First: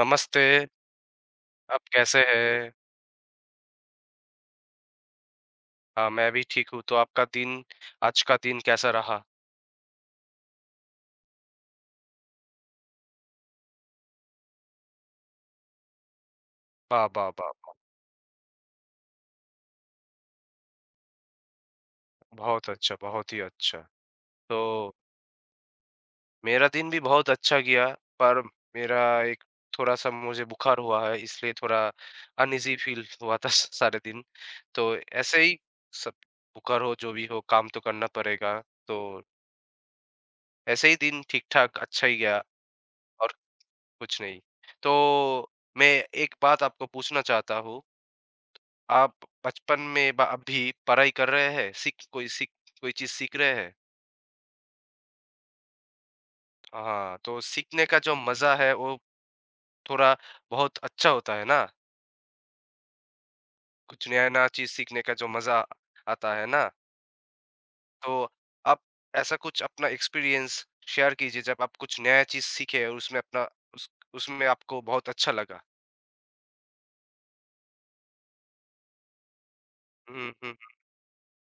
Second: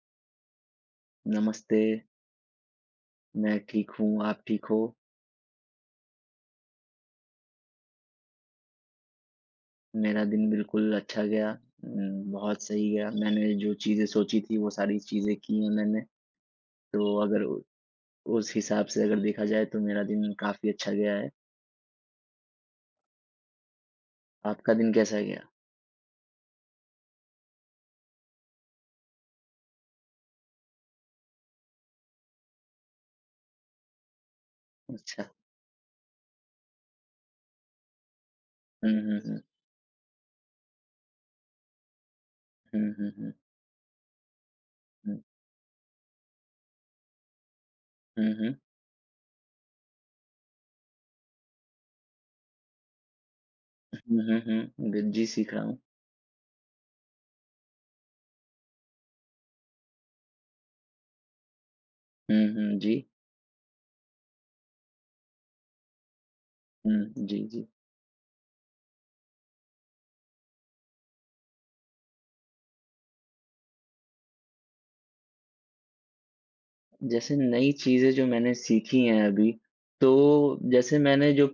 नमस्ते, आप नमस्ते, कैसे हैं? मैं ठीक हूँ, आप ठीक हो? हाँ, मैं भी ठीक हूँ, तो आपका दिन आज का दिन कैसा रहा? मेरा दिन बिल्कुल अच्छा गया, बहुत सही गया। मैंने जो चीज़ें सोची थी वो सारी चीज़ें की हैं मैंने, वाह, तो वाह, अगर वाह, उ वाह! उस हिसाब से अगर देखा जाए तो मेरा दिन काफ़ी अच्छा गया है। बहुत अच्छा, बहुत ही अच्छा। तो आपका दिन कैसा गया? मेरा दिन भी बहुत अच्छा गया, पर मेरा एक थोड़ा-सा मुझे बुखार हुआ है, इसलिए थोड़ा अनईज़ी फ़ील हुआ था स सारे दिन। तो अच्छा। ऐसे ही सब बुखार हो, जो भी हो, काम तो करना पड़ेगा। हुँ, तो हुँ, हुँ। ऐसे ही दिन ठीक-ठाक अच्छा ही गया हुँ, हुँ, और हुँ, कुछ नहीं। तो हुँ। मैं एक बात आपको पूछना चाहता हूँ। हुँ, हुँ। आप बचपन में ब अभी पढ़ाई कर रहे हैं, सीख कोई चीज़ सीख रहे हैं। हुँ, हुँ, हुँ। ग जी, सीख रहा हूँ। हाँ, तो सीखने का जो मज़ा है वो थोड़ा बहुत अच्छा होता है ना? हुँ, हुँ, जी। कुछ नया-नया चीज़ सीखने का जो मज़ा आता है ना? हुँ, जी, जी। तो आप ऐसा कुछ अपना एक्सपीरियंस शेयर कीजिए जब आप कुछ नया चीज़ सीखे और उसमें अपना उस उसमें आपको बहुत अच्छा लगा? जैसे नई चीज़ें जो मैंने सीखी हैं अभी, हुँ, हुँ। तो जैसे मैंने जो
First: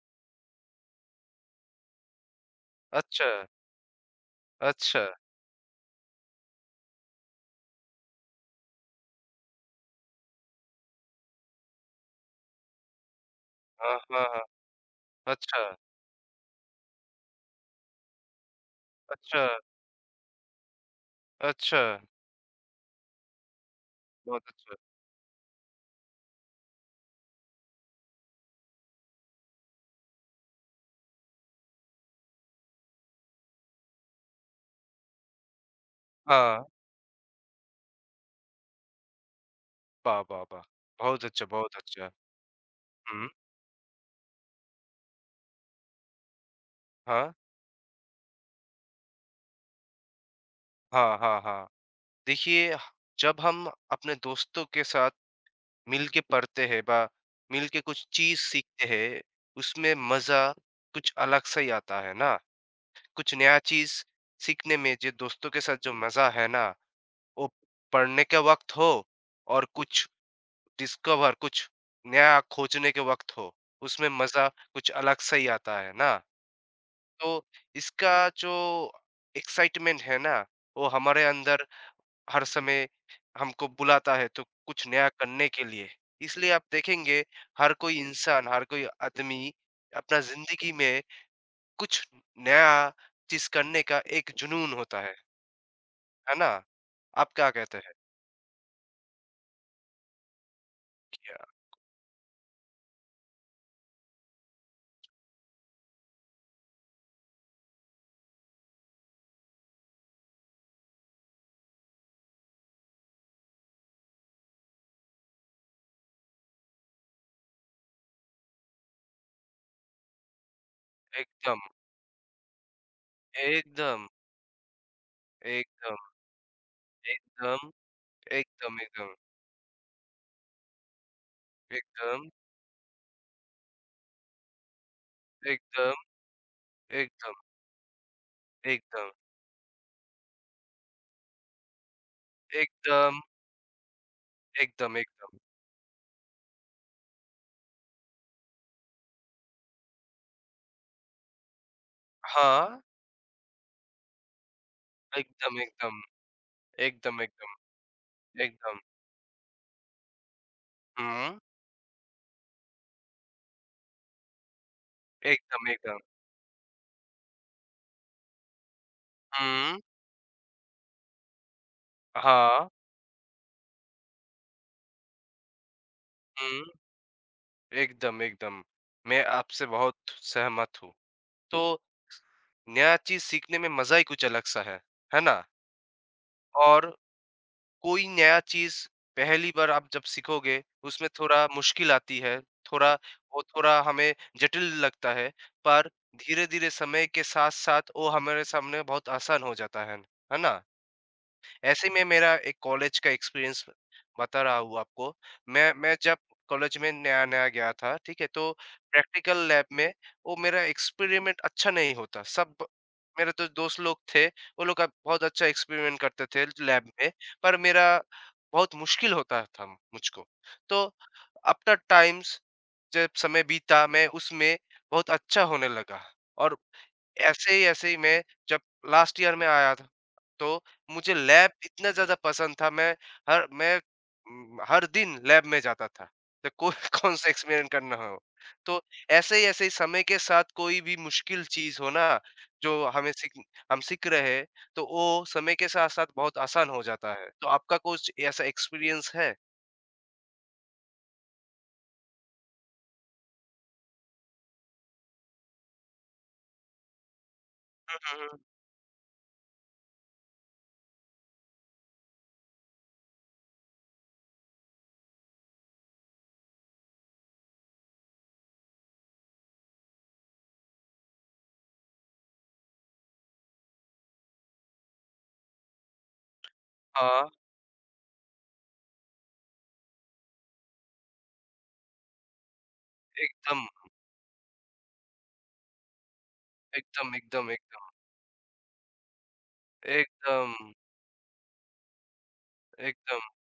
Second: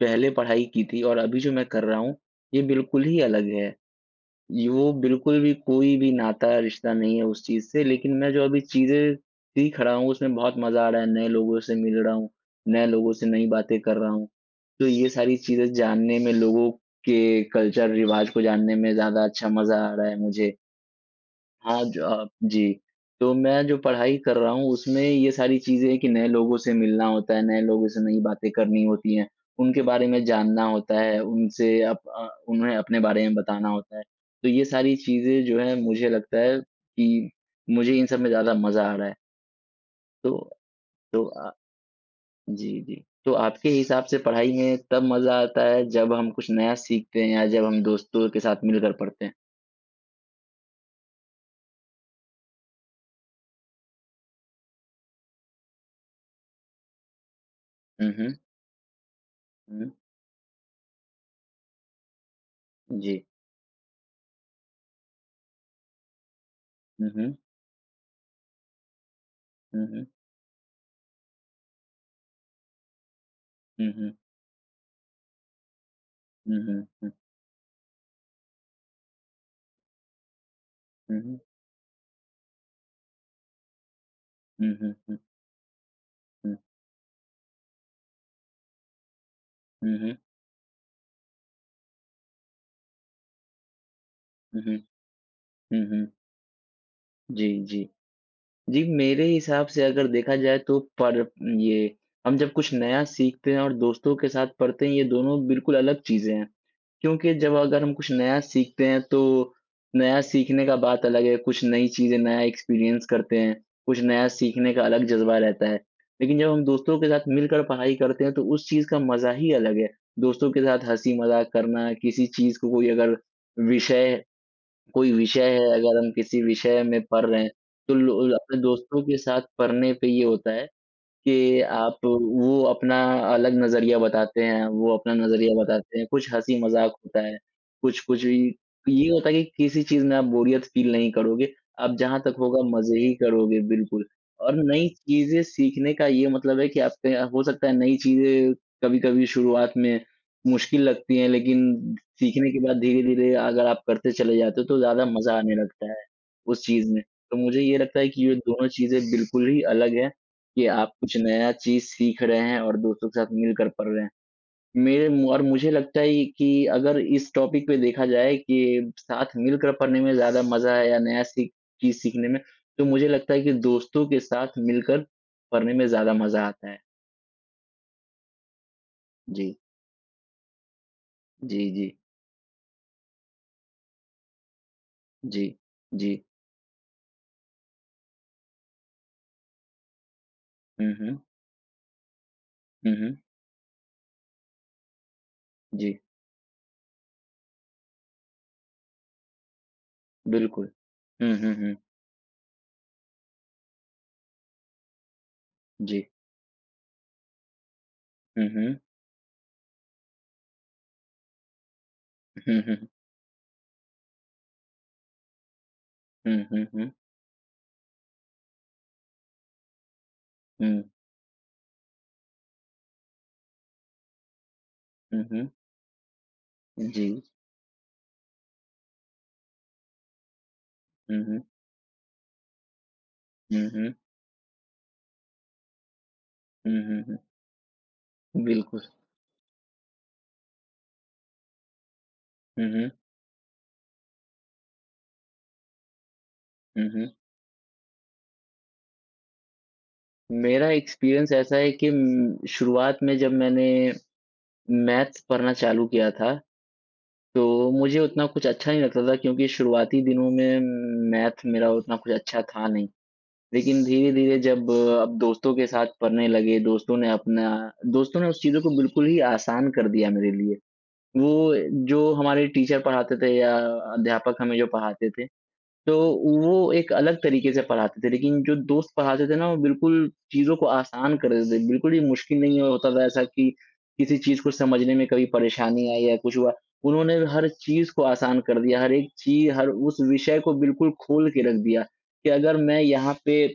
पहले पढ़ाई की थी और अभी जो मैं कर रहा हूँ, ये बिल्कुल ही अच्छा, अलग है। ये वो अच्छा। बिल्कुल भी कोई भी नाता, रिश्ता नहीं है उस चीज़ से, लेकिन मैं जो अभी चीज़ें सीख रहा हूँ, उसमें बहुत मज़ा आ रहा है। नए लोगों से मिल रहा हूँ, नए लोगों से नई बातें हाँ, कर रहा हाँ, हूँ। हाँ। तो ये सारी चीज़ें अच्छा, जानने में, लोगों के कल्चर, रिवाज को जानने में ज़्यादा अच्छा, अच्छा मज़ा आ रहा है मुझे। अच्छा। हाँ, जो आप जी, तो मैं जो पढ़ाई कर बहुत रहा हूँ अच्छा। उसमें ये सारी चीज़ें हैं कि नए लोगों से मिलना होता है, नए लोगों से नई बातें करनी होती हैं, उनके बारे में जानना होता है, उन्हें अपने बारे में बताना होता है। तो ये सारी चीज़ें जो है मुझे लगता है हाँ। कि मुझे इन सब में ज़्यादा मज़ा आ रहा है। वाह, तो वाह, वाह! तो बहुत अच्छा, अ, बहुत अच्छा। जी, जी। हुँ। तो आपके हिसाब से पढ़ाई में तब मज़ा आता है जब हम कुछ नया सीखते हैं हाँ। या जब हम दोस्तों के साथ मिलकर पढ़ते हैं? हाँ, हाँ, हाँ। देखिए, जब हम अपने दोस्तों के साथ मिल के पढ़ते हैं बा मिल के कुछ हुँ, हुँ। चीज़ सीखते हैं, हुँ, उसमें मज़ा कुछ अलग सा ही आता है ना? जी। कुछ नया चीज़ सीखने में जो दोस्तों के साथ जो मज़ा है ना, हुँ, हुँ। वो पढ़ने के वक़्त हो और हुँ, हुँ। कुछ नया खोजने के वक़्त हो, हुँ, उसमें हुँ। मज़ा कुछ अलग सा ही आता है ना? हुँ, हुँ, हुँ, तो इसका जो एक्साइटमेंट है ना, वो हुँ, हमारे हुँ, अंदर हर समय हमको बुलाता है तो हुँ, कुछ नया हुँ, करने के लिए। इसलिए हुँ, आप देखेंगे हर कोई इंसान, हर कोई आदमी हुँ, हुँ, हुँ, अपना ज़िंदगी में कुछ नया चीज़ करने का एक हुँ, जुनून होता हुँ, हुँ। है ना? आप जी, क्या कहते जी। हैं? जी, मेरे हिसाब से अगर देखा जाए तो पर या ये, हम जब कुछ नया सीखते हैं और दोस्तों के साथ पढ़ते हैं, ये दोनों बिल्कुल अलग चीज़ें हैं। क्योंकि जब अगर हम कुछ नया सीखते हैं तो नया सीखने का बात अलग है, कुछ नई चीज़ें, नया एक्सपीरियंस करते हैं, कुछ नया सीखने का अलग जज़्बा रहता है। लेकिन जब हम दोस्तों के साथ मिलकर पढ़ाई करते हैं तो उस चीज़ का मज़ा ही अलग है। दोस्तों के साथ हँसी-मज़ाक एकदम, करना, किसी चीज़ को कोई अगर एकदम, विषय कोई विषय है, एकदम, अगर हम किसी विषय में पढ़ रहे हैं, एकदम, तो लो अपने एकदम, दोस्तों एकदम, के साथ पढ़ने पे ये होता है कि आप एकदम, वो अपना अलग नज़रिया बताते हैं, वो अपना नज़रिया एकदम, बताते हैं, कुछ हँसी-मज़ाक होता एकदम, है, कुछ-कुछ ये एकदम, होता है कि किसी चीज़ में आप बोरियत फ़ील नहीं करोगे, आप जहाँ तक होगा मज़े ही एकदम, करोगे बिल्कुल। और नई एकदम, एकदम। चीज़ें सीखने का ये मतलब है कि आपके हो सकता है नई चीज़ें कभी-कभी शुरुआत में मुश्किल लगती हैं, लेकिन सीखने के बाद हाँ, धीरे-धीरे अगर आप करते चले जाते हो तो ज़्यादा मज़ा आने एकदम, लगता है एकदम, उस चीज़ में। एकदम, तो एकदम, मुझे ये लगता है कि ये दोनों एकदम। चीज़ें बिल्कुल ही अलग हैं। कि आप कुछ हुँ, नया चीज़ सीख रहे हैं और दोस्तों के साथ मिल कर पढ़ रहे हैं। मेरे मु और एकदम, मुझे एकदम। लगता है ये कि अगर इस टॉपिक पे देखा जाए कि साथ मिलकर हुँ। पढ़ने में ज़्यादा मज़ा है या नया सीख चीज़ सीखने में, हाँ। तो मुझे लगता है कि दोस्तों के साथ मिलकर पढ़ने में ज़्यादा मज़ा हुँ। आता है। एकदम, एकदम। मैं जी, आपसे बहुत सहमत हूँ। जी, तो जी, नया चीज़ सीखने में मज़ा ही कुछ अलग-सा है ना? जी, जी। और कोई नया चीज़ पहली बार आप जब सीखोगे, हुँ, उसमें हुँ। थोड़ा मुश्किल आती है, हुँ, थोड़ा हुँ। वो थोड़ा हमें जटिल लगता है, पर जी, धीरे-धीरे समय के साथ-साथ वो हमारे सामने बहुत आसान हो जाता है ना? बिल्कुल। हुँ, हुँ, हुँ। ऐसे में मेरा एक कॉलेज का एक्सपीरियंस बता रहा हूँ आपको। मैं जी। जब कॉलेज में नया-नया गया था, ठीक है? हुँ, तो हुँ। प्रैक्टिकल लैब में वो मेरा एक्सपेरिमेंट अच्छा नहीं होता। सब हुँ, हुँ, मेरे तो दोस्त लोग थे, वो लोग अब बहुत अच्छा एक्सपेरिमेंट करते हुँ, थे हुँ, लैब हुँ, में, पर मेरा बहुत मुश्किल होता था मुझको। हुँ, तो आफ्टर टाइम्स जब समय बीता, मैं उसमें बहुत हुँ, अच्छा हुँ। होने लगा और जी। ऐसे ही मैं जब लास्ट ईयर में आया था, तो मुझे हुँ, हुँ। लैब इतना ज़्यादा पसंद था। मैं हर हुँ, मैं हुँ। उम, हर दिन लैब में जाता था। तो कोई हुँ, कौन हुँ, सा एक्सपेरिमेंट करना हो। हुँ। तो बिल्कुल। ऐसे ही समय के साथ कोई भी मुश्किल चीज़ हो ना, हुँ, जो हुँ। हमें सीख हम सीख रहे हैं, तो वो समय के साथ-साथ बहुत आसान हो हुँ, जाता हुँ। है। तो आपका कुछ ऐसा एक्सपीरियंस है? मेरा एक्सपीरियंस ऐसा है कि शुरुआत में जब मैंने मैथ्स पढ़ना चालू किया था, तो हुँ, मुझे उतना हुँ, हुँ। कुछ अच्छा नहीं लगता था क्योंकि शुरुआती दिनों में मैथ मेरा उतना कुछ अच्छा था नहीं। लेकिन धीरे-धीरे अब दोस्तों के साथ पढ़ने लगे, दोस्तों ने उस चीज़ों को बिल्कुल ही आसान कर दिया मेरे लिए। वो जो हमारे टीचर पढ़ाते थे या अध्यापक हमें जो पढ़ाते थे, तो वो एक अलग हाँ, तरीके से पढ़ाते थे, लेकिन जो दोस्त पढ़ाते थे ना, वो बिल्कुल चीज़ों को आसान कर देते थे, बिल्कुल ही मुश्किल नहीं होता था ऐसा कि एकदम, किसी चीज़ को समझने में कभी परेशानी आई या कुछ हुआ। एकदम, उन्होंने हर एकदम, एकदम, चीज़ को आसान कर दिया, हर एक चीज़, हर उस विषय को एकदम, बिल्कुल खोल के रख दिया कि अगर मैं एकदम, यहाँ एकदम, पे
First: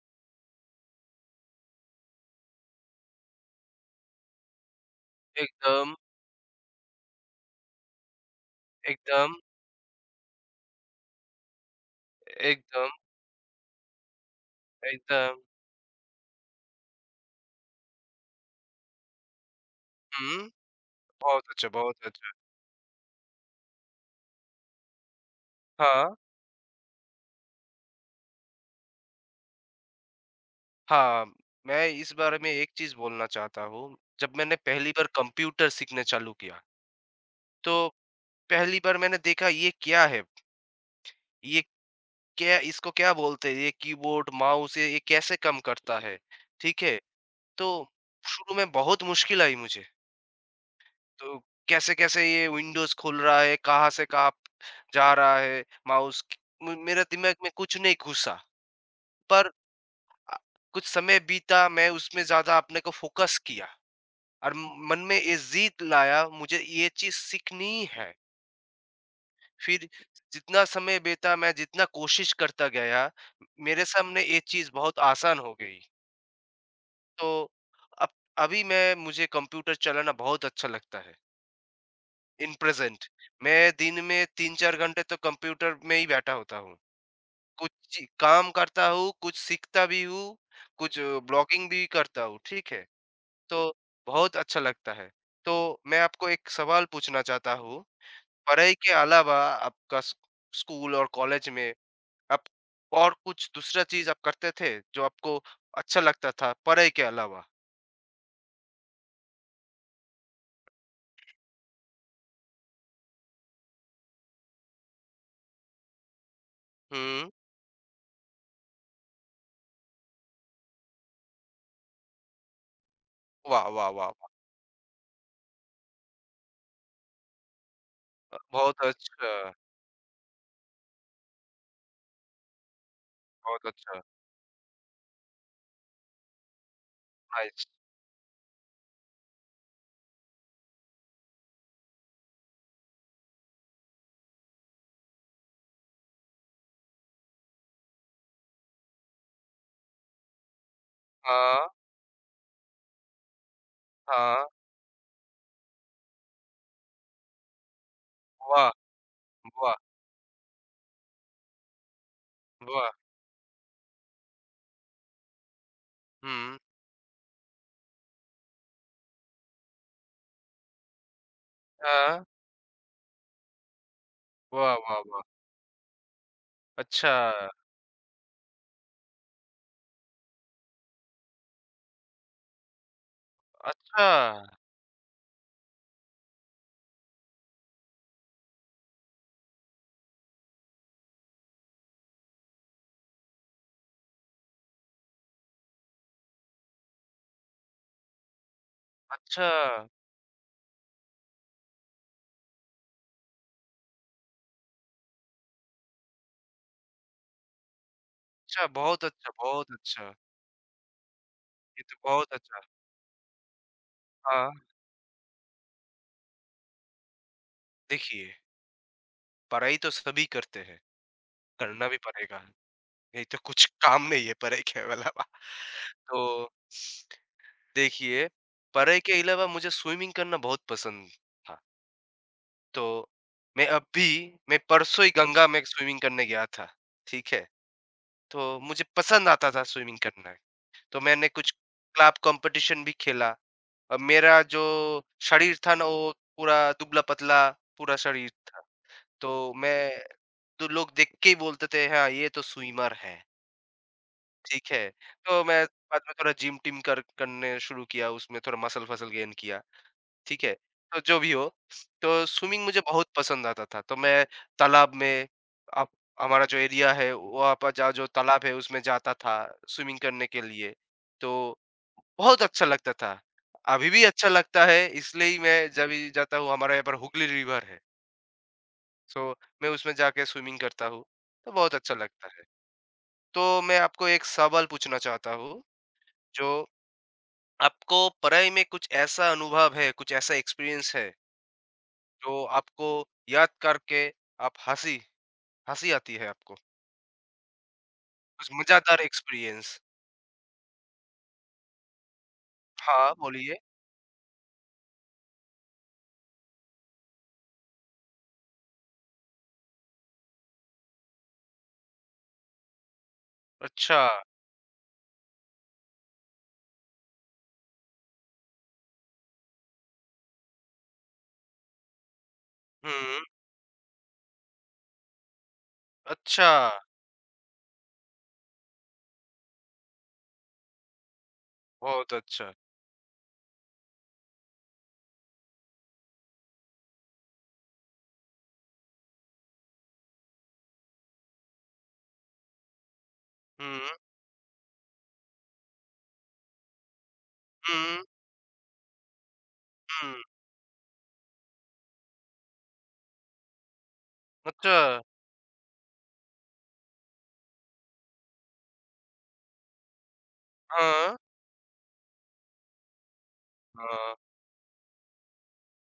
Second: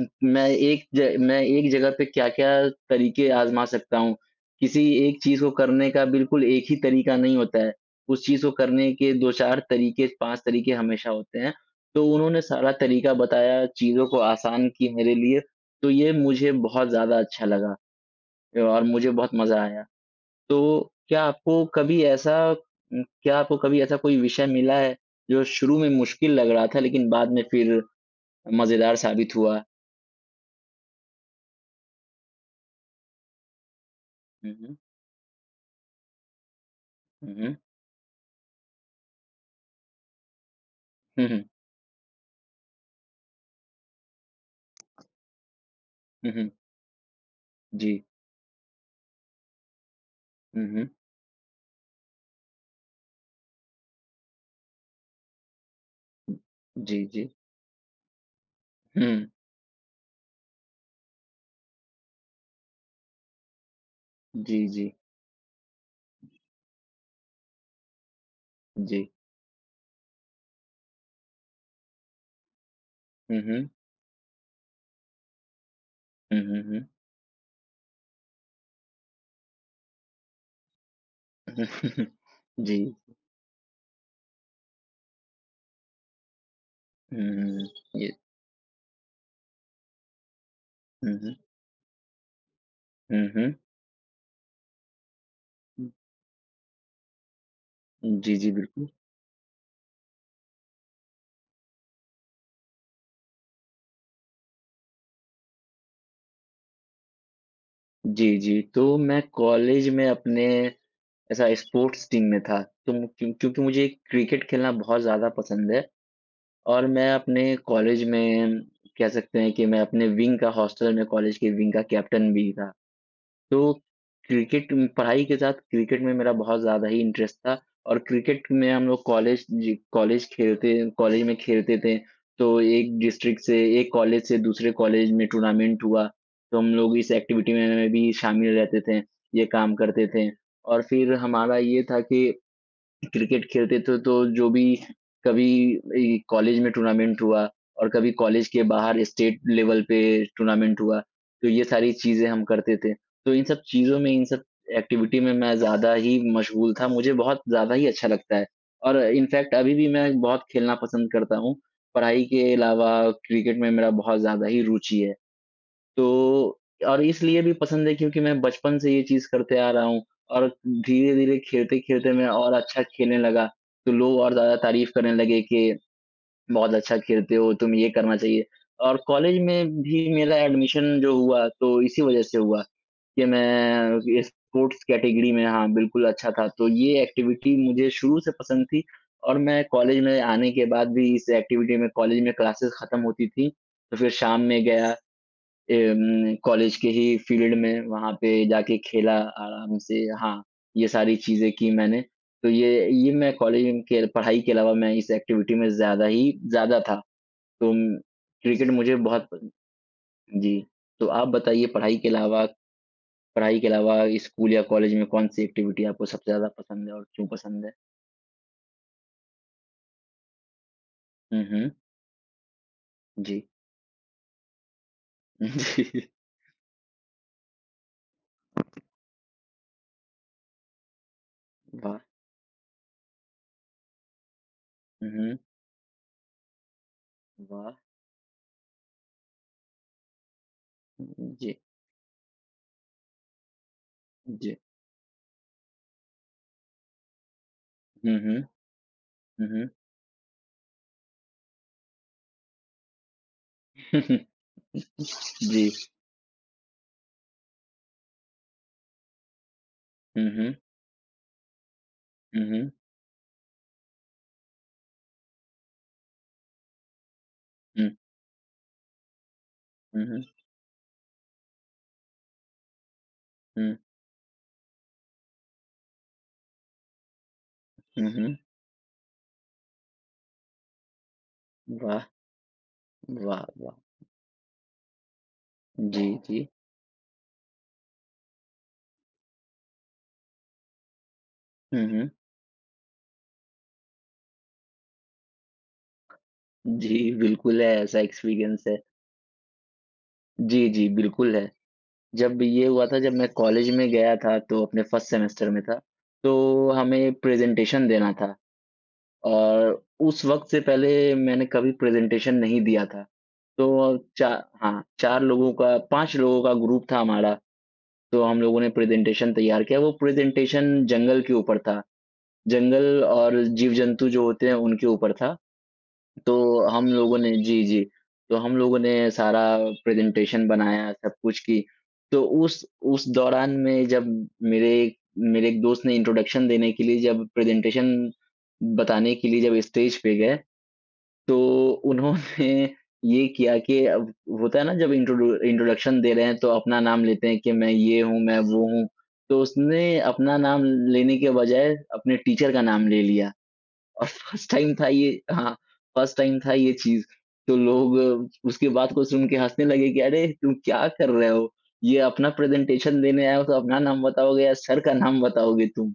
उम, मैं एक जगह पे क्या-क्या तरीके आज़मा सकता हूँ। किसी एक चीज़ को करने एकदम, का बिल्कुल एक ही तरीका नहीं होता है। उस चीज़ को करने के एकदम, 2-4 तरीके, 5 तरीके हमेशा होते हैं। तो उन्होंने सारा एकदम। तरीका बताया, चीज़ों को आसान की मेरे लिए, एकदम। तो ये मुझे बहुत ज़्यादा अच्छा लगा और मुझे बहुत मज़ा आया। हुँ, तो क्या बहुत आपको अच्छा, कभी बहुत अच्छा। ऐसा क्या आपको कभी ऐसा कोई विषय मिला है, जो शुरू में हाँ, मुश्किल लग रहा था लेकिन बाद में फिर मज़ेदार साबित हुआ? हाँ, मैं इस बारे में एक चीज़ बोलना चाहता हूँ। जब हुँ, मैंने हुँ। पहली बार कंप्यूटर सीखना चालू किया, हुँ, हुँ। तो पहली बार मैंने देखा ये क्या है? हुँ, हुँ। ये क्या इसको क्या बोलते हैं? ये कीबोर्ड, माउस ये कैसे काम करता है? हुँ, हुँ। ठीक है? तो जी। शुरू में बहुत मुश्किल आई मुझे। हुँ, हुँ। तो कैसे-कैसे ये विंडोज़ खुल रहा है, कहाँ से कहाँ जा रहा है माउस? म मेरे जी, जी। दिमाग में कुछ नहीं घुसा। हुँ। पर अ, कुछ समय बीता, मैं उसमें ज़्यादा अपने को फ़ोकस किया और जी, जी। मन में ये ज़िद लाया, मुझे ये चीज़ सीखनी है। जी। फिर जितना समय बीता, मैं जितना कोशिश करता गया, हुँ, हुँ। मेरे सामने ये चीज़ बहुत आसान हो गई। हुँ, हुँ, हुँ। तो अब अभी मैं मुझे कंप्यूटर चलाना बहुत अच्छा लगता है, इन जी। प्रेज़ेंट। मैं दिन में 3-4 घंटे तो कंप्यूटर में ही बैठा होता हूँ। हुँ, हुँ। कुछ ची ये काम करता हूँ, कुछ सीखता भी हूँ, कुछ हुँ, हुँ। ब्लॉगिंग भी करता हूँ, ठीक है? हुँ, हुँ। तो बहुत अच्छा लगता है। तो मैं आपको एक सवाल पूछना चाहता हूँ, हुँ, जी, जी, पढ़ाई बिल्कुल। के अलावा आपका स्कूल और कॉलेज में आप और कुछ दूसरा चीज़ आप करते थे, जो आपको अच्छा लगता था पढ़ाई के अलावा? जी, जी। तो मैं कॉलेज में अपने ऐसा स्पोर्ट्स टीम में था। तो मु क्यों क्योंकि मुझे क्रिकेट खेलना बहुत ज़्यादा पसंद है और मैं हुँ। अपने कॉलेज में, कह सकते हैं कि मैं अपने विंग का हॉस्टल में, कॉलेज के विंग का कैप्टन भी था। वाह, तो वाह, वाह, वाह! क्रिकेट पढ़ाई के साथ क्रिकेट में मेरा बहुत ज़्यादा ही इंटरेस्ट था और क्रिकेट में बहुत हम लोग अच्छा, कॉलेज में खेलते थे। तो एक डिस्ट्रिक्ट से, बहुत एक अच्छा, कॉलेज से दूसरे कॉलेज में टूर्नामेंट हुआ, तो हम लोग इस एक्टिविटी नाइस। में भी शामिल रहते थे, ये काम करते थे। और फिर हमारा ये था कि क्रिकेट खेलते थे तो जो भी कभी ये कॉलेज में टूर्नामेंट हुआ और कभी कॉलेज के बाहर स्टेट लेवल पे टूर्नामेंट हुआ, तो ये हाँ, सारी चीज़ें हम करते थे। तो इन सब चीज़ों में, इन सब हाँ, एक्टिविटी में मैं ज़्यादा ही मशगूल था, मुझे बहुत ज़्यादा ही अच्छा लगता है, वाह, और इनफैक्ट अभी वाह, भी मैं बहुत खेलना पसंद करता हूँ। पढ़ाई के वाह! अलावा क्रिकेट में मेरा बहुत ज़्यादा ही रुचि है। हुँ, तो और इसलिए भी पसंद है क्योंकि मैं बचपन से ये चीज़ करते आ रहा हूँ और धीरे-धीरे, खेलते-खेलते हाँ, मैं और अच्छा खेलने लगा, तो लोग और ज़्यादा वाह, तारीफ़ वाह, करने वाह! लगे कि बहुत अच्छा अच्छा, खेलते हो, तुम्हें ये करना चाहिए। और कॉलेज में भी मेरा एडमिशन जो हुआ तो इसी वज़ह से हुआ कि मैं अच्छा, ये स्पोर्ट्स कैटेगरी में, हाँ, बिल्कुल अच्छा था, तो ये एक्टिविटी मुझे शुरू से पसंद थी और मैं कॉलेज में आने के बाद भी इस एक्टिविटी में, कॉलेज में क्लासेस ख़त्म होती थी, तो फिर शाम में गया कॉलेज के ही फील्ड में वहाँ पे जाके खेला अच्छा, आराम से, हाँ, ये सारी चीज़ें की मैंने। तो ये मैं कॉलेज के पढ़ाई के अलावा मैं इस एक्टिविटी में ज़्यादा ही ज़्यादा था। तो अच्छा, क्रिकेट मुझे बहुत बहुत अच्छा, बहुत अच्छा। जी, तो आप बताइए ये तो पढ़ाई के बहुत अलावा, अच्छा। पढ़ाई के अलावा हाँ। स्कूल या कॉलेज में कौन-सी एक्टिविटी आपको सबसे ज़्यादा पसंद है और क्यों पसंद है? देखिए, पढ़ाई तो सभी करते हैं, हुँ, हुँ। करना भी पड़ेगा, नहीं तो जी। कुछ काम नहीं है पढ़ाई के अलावा। जी। तो देखिए, पढ़ाई के अलावा मुझे स्विमिंग करना बहुत पसंद था, वाह! तो मैं अभी मैं परसों ही हुँ, हुँ। गंगा में स्विमिंग करने गया था, ठीक है? वाह! तो मुझे पसंद आता था स्विमिंग करना, तो मैंने कुछ जी, क्लब कॉम्पिटिशन भी खेला और मेरा जी। जो शरीर था ना, वो पूरा दुबला-पतला पूरा हुँ, शरीर हुँ। था, हुँ, तो हुँ। मैं तो लोग देख के ही बोलते थे, "हाँ, ये तो स्विमर है।" ठीक है? तो मैं जी। बाद में थोड़ा जिम-टिम कर करने शुरू किया, उसमें थोड़ा मसल-फसल गेन किया। हुँ, ठीक है? हुँ। तो जो भी हो, तो हुँ, स्विमिंग हुँ। मुझे बहुत पसंद आता था। तो मैं तालाब में आप हमारा जो एरिया है, वहाँ पर हुँ। जहाँ जो तालाब है, उसमें जाता था स्विमिंग हुँ, हुँ। करने के लिए। तो बहुत अच्छा लगता था। हुँ, अभी भी अच्छा लगता है, इसलिए ही मैं जब भी जाता हूँ, हमारे यहाँ पर हुगली रिवर है। हुँ, हुँ। सो मैं उसमें जाके स्विमिंग करता हूँ, तो बहुत अच्छा वाह! लगता है। वाह, तो वाह! मैं आपको एक सवाल पूछना चाहता हूँ, जी, जी। जो आपको पढ़ाई में कुछ ऐसा अनुभव है, कुछ ऐसा एक्सपीरियंस है, हुँ, हुँ। जो आपको याद करके आप हँसी हँसी आती है आपको? जी, बिल्कुल है, ऐसा कुछ एक्सपीरियंस है। मज़ेदार एक्सपीरियंस? जी, जी, बिल्कुल है। जब ये हुआ था, हाँ, जब मैं बोलिए। कॉलेज में गया था तो अपने फर्स्ट सेमेस्टर में था, तो हमें प्रेज़ेंटेशन देना था और उस वक़्त से पहले मैंने कभी प्रेज़ेंटेशन नहीं दिया था। तो अच्छा। चा हाँ, 4 लोगों का, 5 लोगों का ग्रुप था हमारा, तो हम लोगों ने प्रेज़ेंटेशन तैयार किया। वो प्रेज़ेंटेशन जंगल के ऊपर था। जंगल हुँ, और जीव-जंतु जो होते हैं उनके ऊपर था। तो अच्छा। हम लोगों ने जी, जी। तो हम लोगों ने सारा प्रेज़ेंटेशन बनाया, सब कुछ की। बहुत तो अच्छा। उस दौरान में जब मेरे मेरे एक दोस्त ने इंट्रोडक्शन देने के लिए, जब प्रेज़ेंटेशन बताने के लिए जब स्टेज पे गए, तो उन्होंने ये किया कि हुँ, अब होता है ना जब इंट्रोडू इंट्रोडक्शन दे रहे हैं तो अपना नाम लेते हैं कि मैं ये हुँ, हूँ, मैं वो हूँ। तो उसने हुँ। अपना नाम लेने के बजाय अपने टीचर का नाम ले लिया। और फर्स्ट टाइम अच्छा। था ये, हाँ, फर्स्ट टाइम था ये चीज़, तो उसके बात को सुन के हँसने लगे कि अरे! तुम क्या कर हाँ, रहे हो? ये अपना प्रेज़ेंटेशन देने आए हो तो अपना नाम हाँ। बताओगे या सर का नाम बताओगे तुम?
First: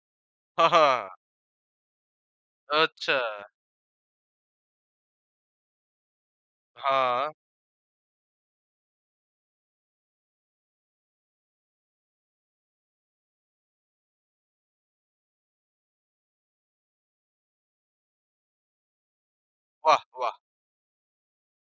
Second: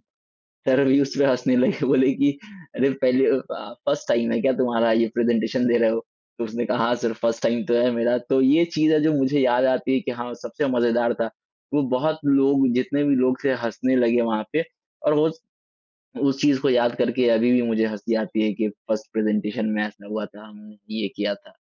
हाँ, सर भी हाँ। उस पे हँसने लगे बोले कि अरे! अच्छा। फर्स्ट टाइम है क्या तुम्हारा? ये प्रेज़ेंटेशन दे रहे हो? तो उसने कहा हाँ सर, हाँ। फर्स्ट टाइम तो है मेरा। तो ये चीज़ है जो मुझे याद आती है कि हाँ, सबसे मज़ेदार था। वो बहुत लोग, जितने भी लोग थे हँसने लगे वहाँ पे, और वो उस चीज़ को याद करके अभी भी मुझे हँसी आती है कि फर्स्ट प्रेज़ेंटेशन में वाह, ऐसा हुआ वाह, था, हमने ये किया था।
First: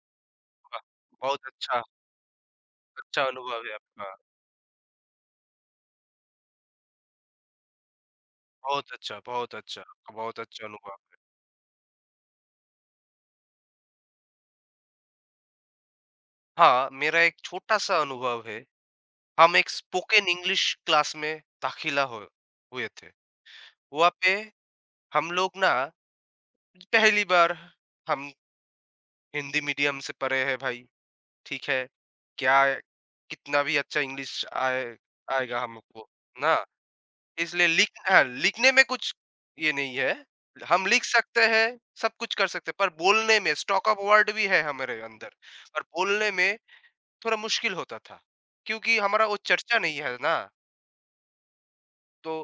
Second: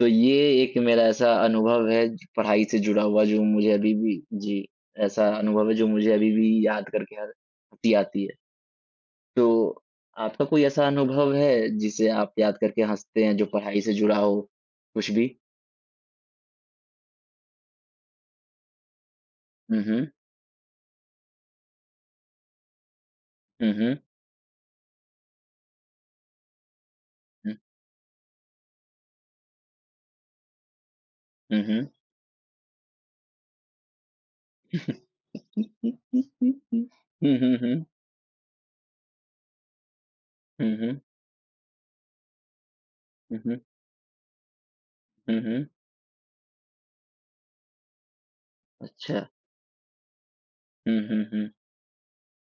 तो ये एक वाह! मेरा ऐसा बहुत अच्छा, अनुभव है पढ़ाई से जुड़ा अच्छा हुआ, जो अनुभव मुझे है अभी आपका। भी, जी, ऐसा अनुभव है जो मुझे अभी भी याद करके हर हँसी आती है। तो बहुत अच्छा, आपका, बहुत आपका कोई अच्छा ऐसा अनुभव। अनुभव है जिसे आप याद करके हँसते हैं जो पढ़ाई से जुड़ा हो, कुछ भी? हाँ, मेरा एक छोटा-सा अनुभव है। हम एक हुँ, हुँ। स्पोकन इंग्लिश क्लास में दाखिला हो हुए थे। हुँ, हुँ। वहाँ पे हम लोग ना पहली बार हम हिंदी मीडियम से पढ़े हैं भाई, हुँ, हुँ, ठीक है। हुँ। क्या कितना भी अच्छा इंग्लिश आए आएगा हुँ, हमको, ना? हुँ, इसलिए हुँ। लिख हाँ, लिखने में कुछ ये नहीं है। हुँ, हम हुँ। लिख सकते हैं, सब कुछ कर सकते हैं, पर बोलने हुँ, हुँ। में हुँ, हुँ। स्टॉक ऑफ वर्ड भी है हमारे अंदर, हुँ, हुँ। पर बोलने में थोड़ा मुश्किल होता था क्योंकि अच्छा। हमारा वो चर्चा नहीं है ना। हुँ, हुँ, हुँ। तो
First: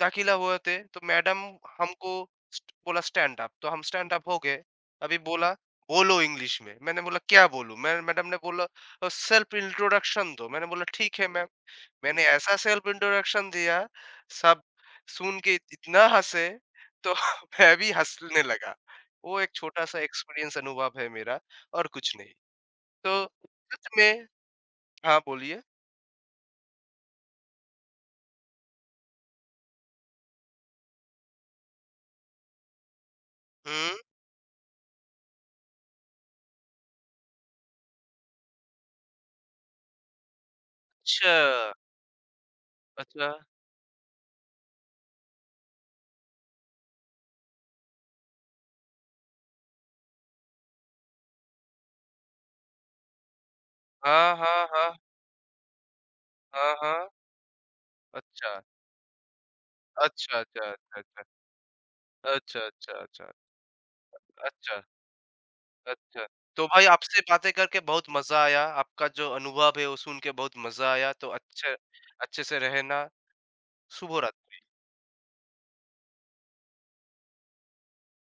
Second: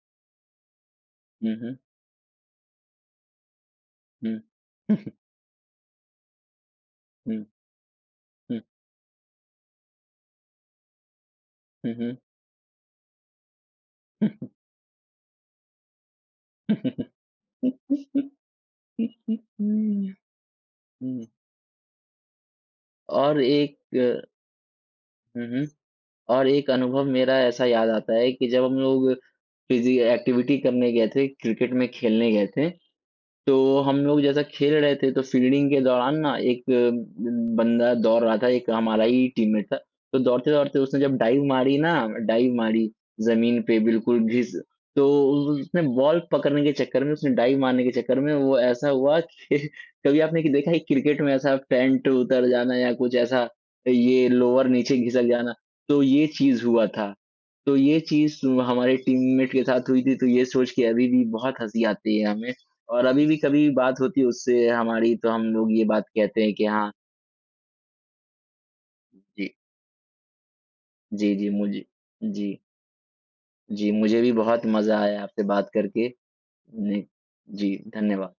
दाखिला हुए थे, तो मैडम हुँ, हुँ। हमको बोला स्टैंड अप, तो हम स्टैंड अप हो Mm. गए। अभी बोला बोलो इंग्लिश में, मैंने बोला हुँ, क्या बोलूं मैं, मैडम ने हुँ, बोला सेल्फ इंट्रोडक्शन दो, मैंने बोला ठीक है मैम। हुँ, हुँ। मैंने ऐसा सेल्फ इंट्रोडक्शन दिया, सब सुन के इतना हंसे तो हुँ, मैं भी हंसने लगा। वो एक छोटा सा एक्सपीरियंस अनुभव है मेरा और कुछ नहीं। तो और एक सच में हाँ, हुँ, बोलिए। हुँ, और एक अनुभव मेरा ऐसा याद आता है कि जब हम लोग फिज़ी एक्टिविटी करने गए थे, क्रिकेट में खेलने गए थे, तो हम्म। हम लोग जैसा खेल रहे थे तो फील्डिंग के दौरान ना बंदा दौड़ रहा था, एक हमारा ही टीममेट था। तो दौड़ते-दौड़ते उसने जब अच्छा, डाइव मारी, अच्छा। ज़मीन पे बिल्कुल घिस, तो उसने बॉल पकड़ने के चक्कर में, उसने डाइव मारने के चक्कर में, वो ऐसा हुआ कि कभी आपने कि देखा है क्रिकेट में ऐसा पैंट उतर जाना या कुछ ऐसा, ये हाँ, हाँ, लोअर हाँ, नीचे खिसक जाना, तो ये चीज़ हाँ, हुआ हाँ। था। तो ये चीज़ अच्छा, हमारे टीममेट के साथ हुई थी, तो अच्छा, ये अच्छा, सोच के अच्छा, अभी अच्छा। भी बहुत हँसी आती है हमें। अच्छा, अच्छा, और अभी अच्छा, भी कभी बात होती है उससे अच्छा, हमारी तो हम लोग ये बात अच्छा। कहते हैं तो कि भाई हाँ, आपसे बातें करके बहुत मज़ा आया, आपका जो जी। अनुभव है वो सुन के बहुत मज़ा आया, तो जी, जी, अच्छे मुझे अच्छे जी, से रहना, जी, शुभ मुझे भी बहुत रात्रि। मज़ा आया आपसे बात करके। ने जी, धन्यवाद।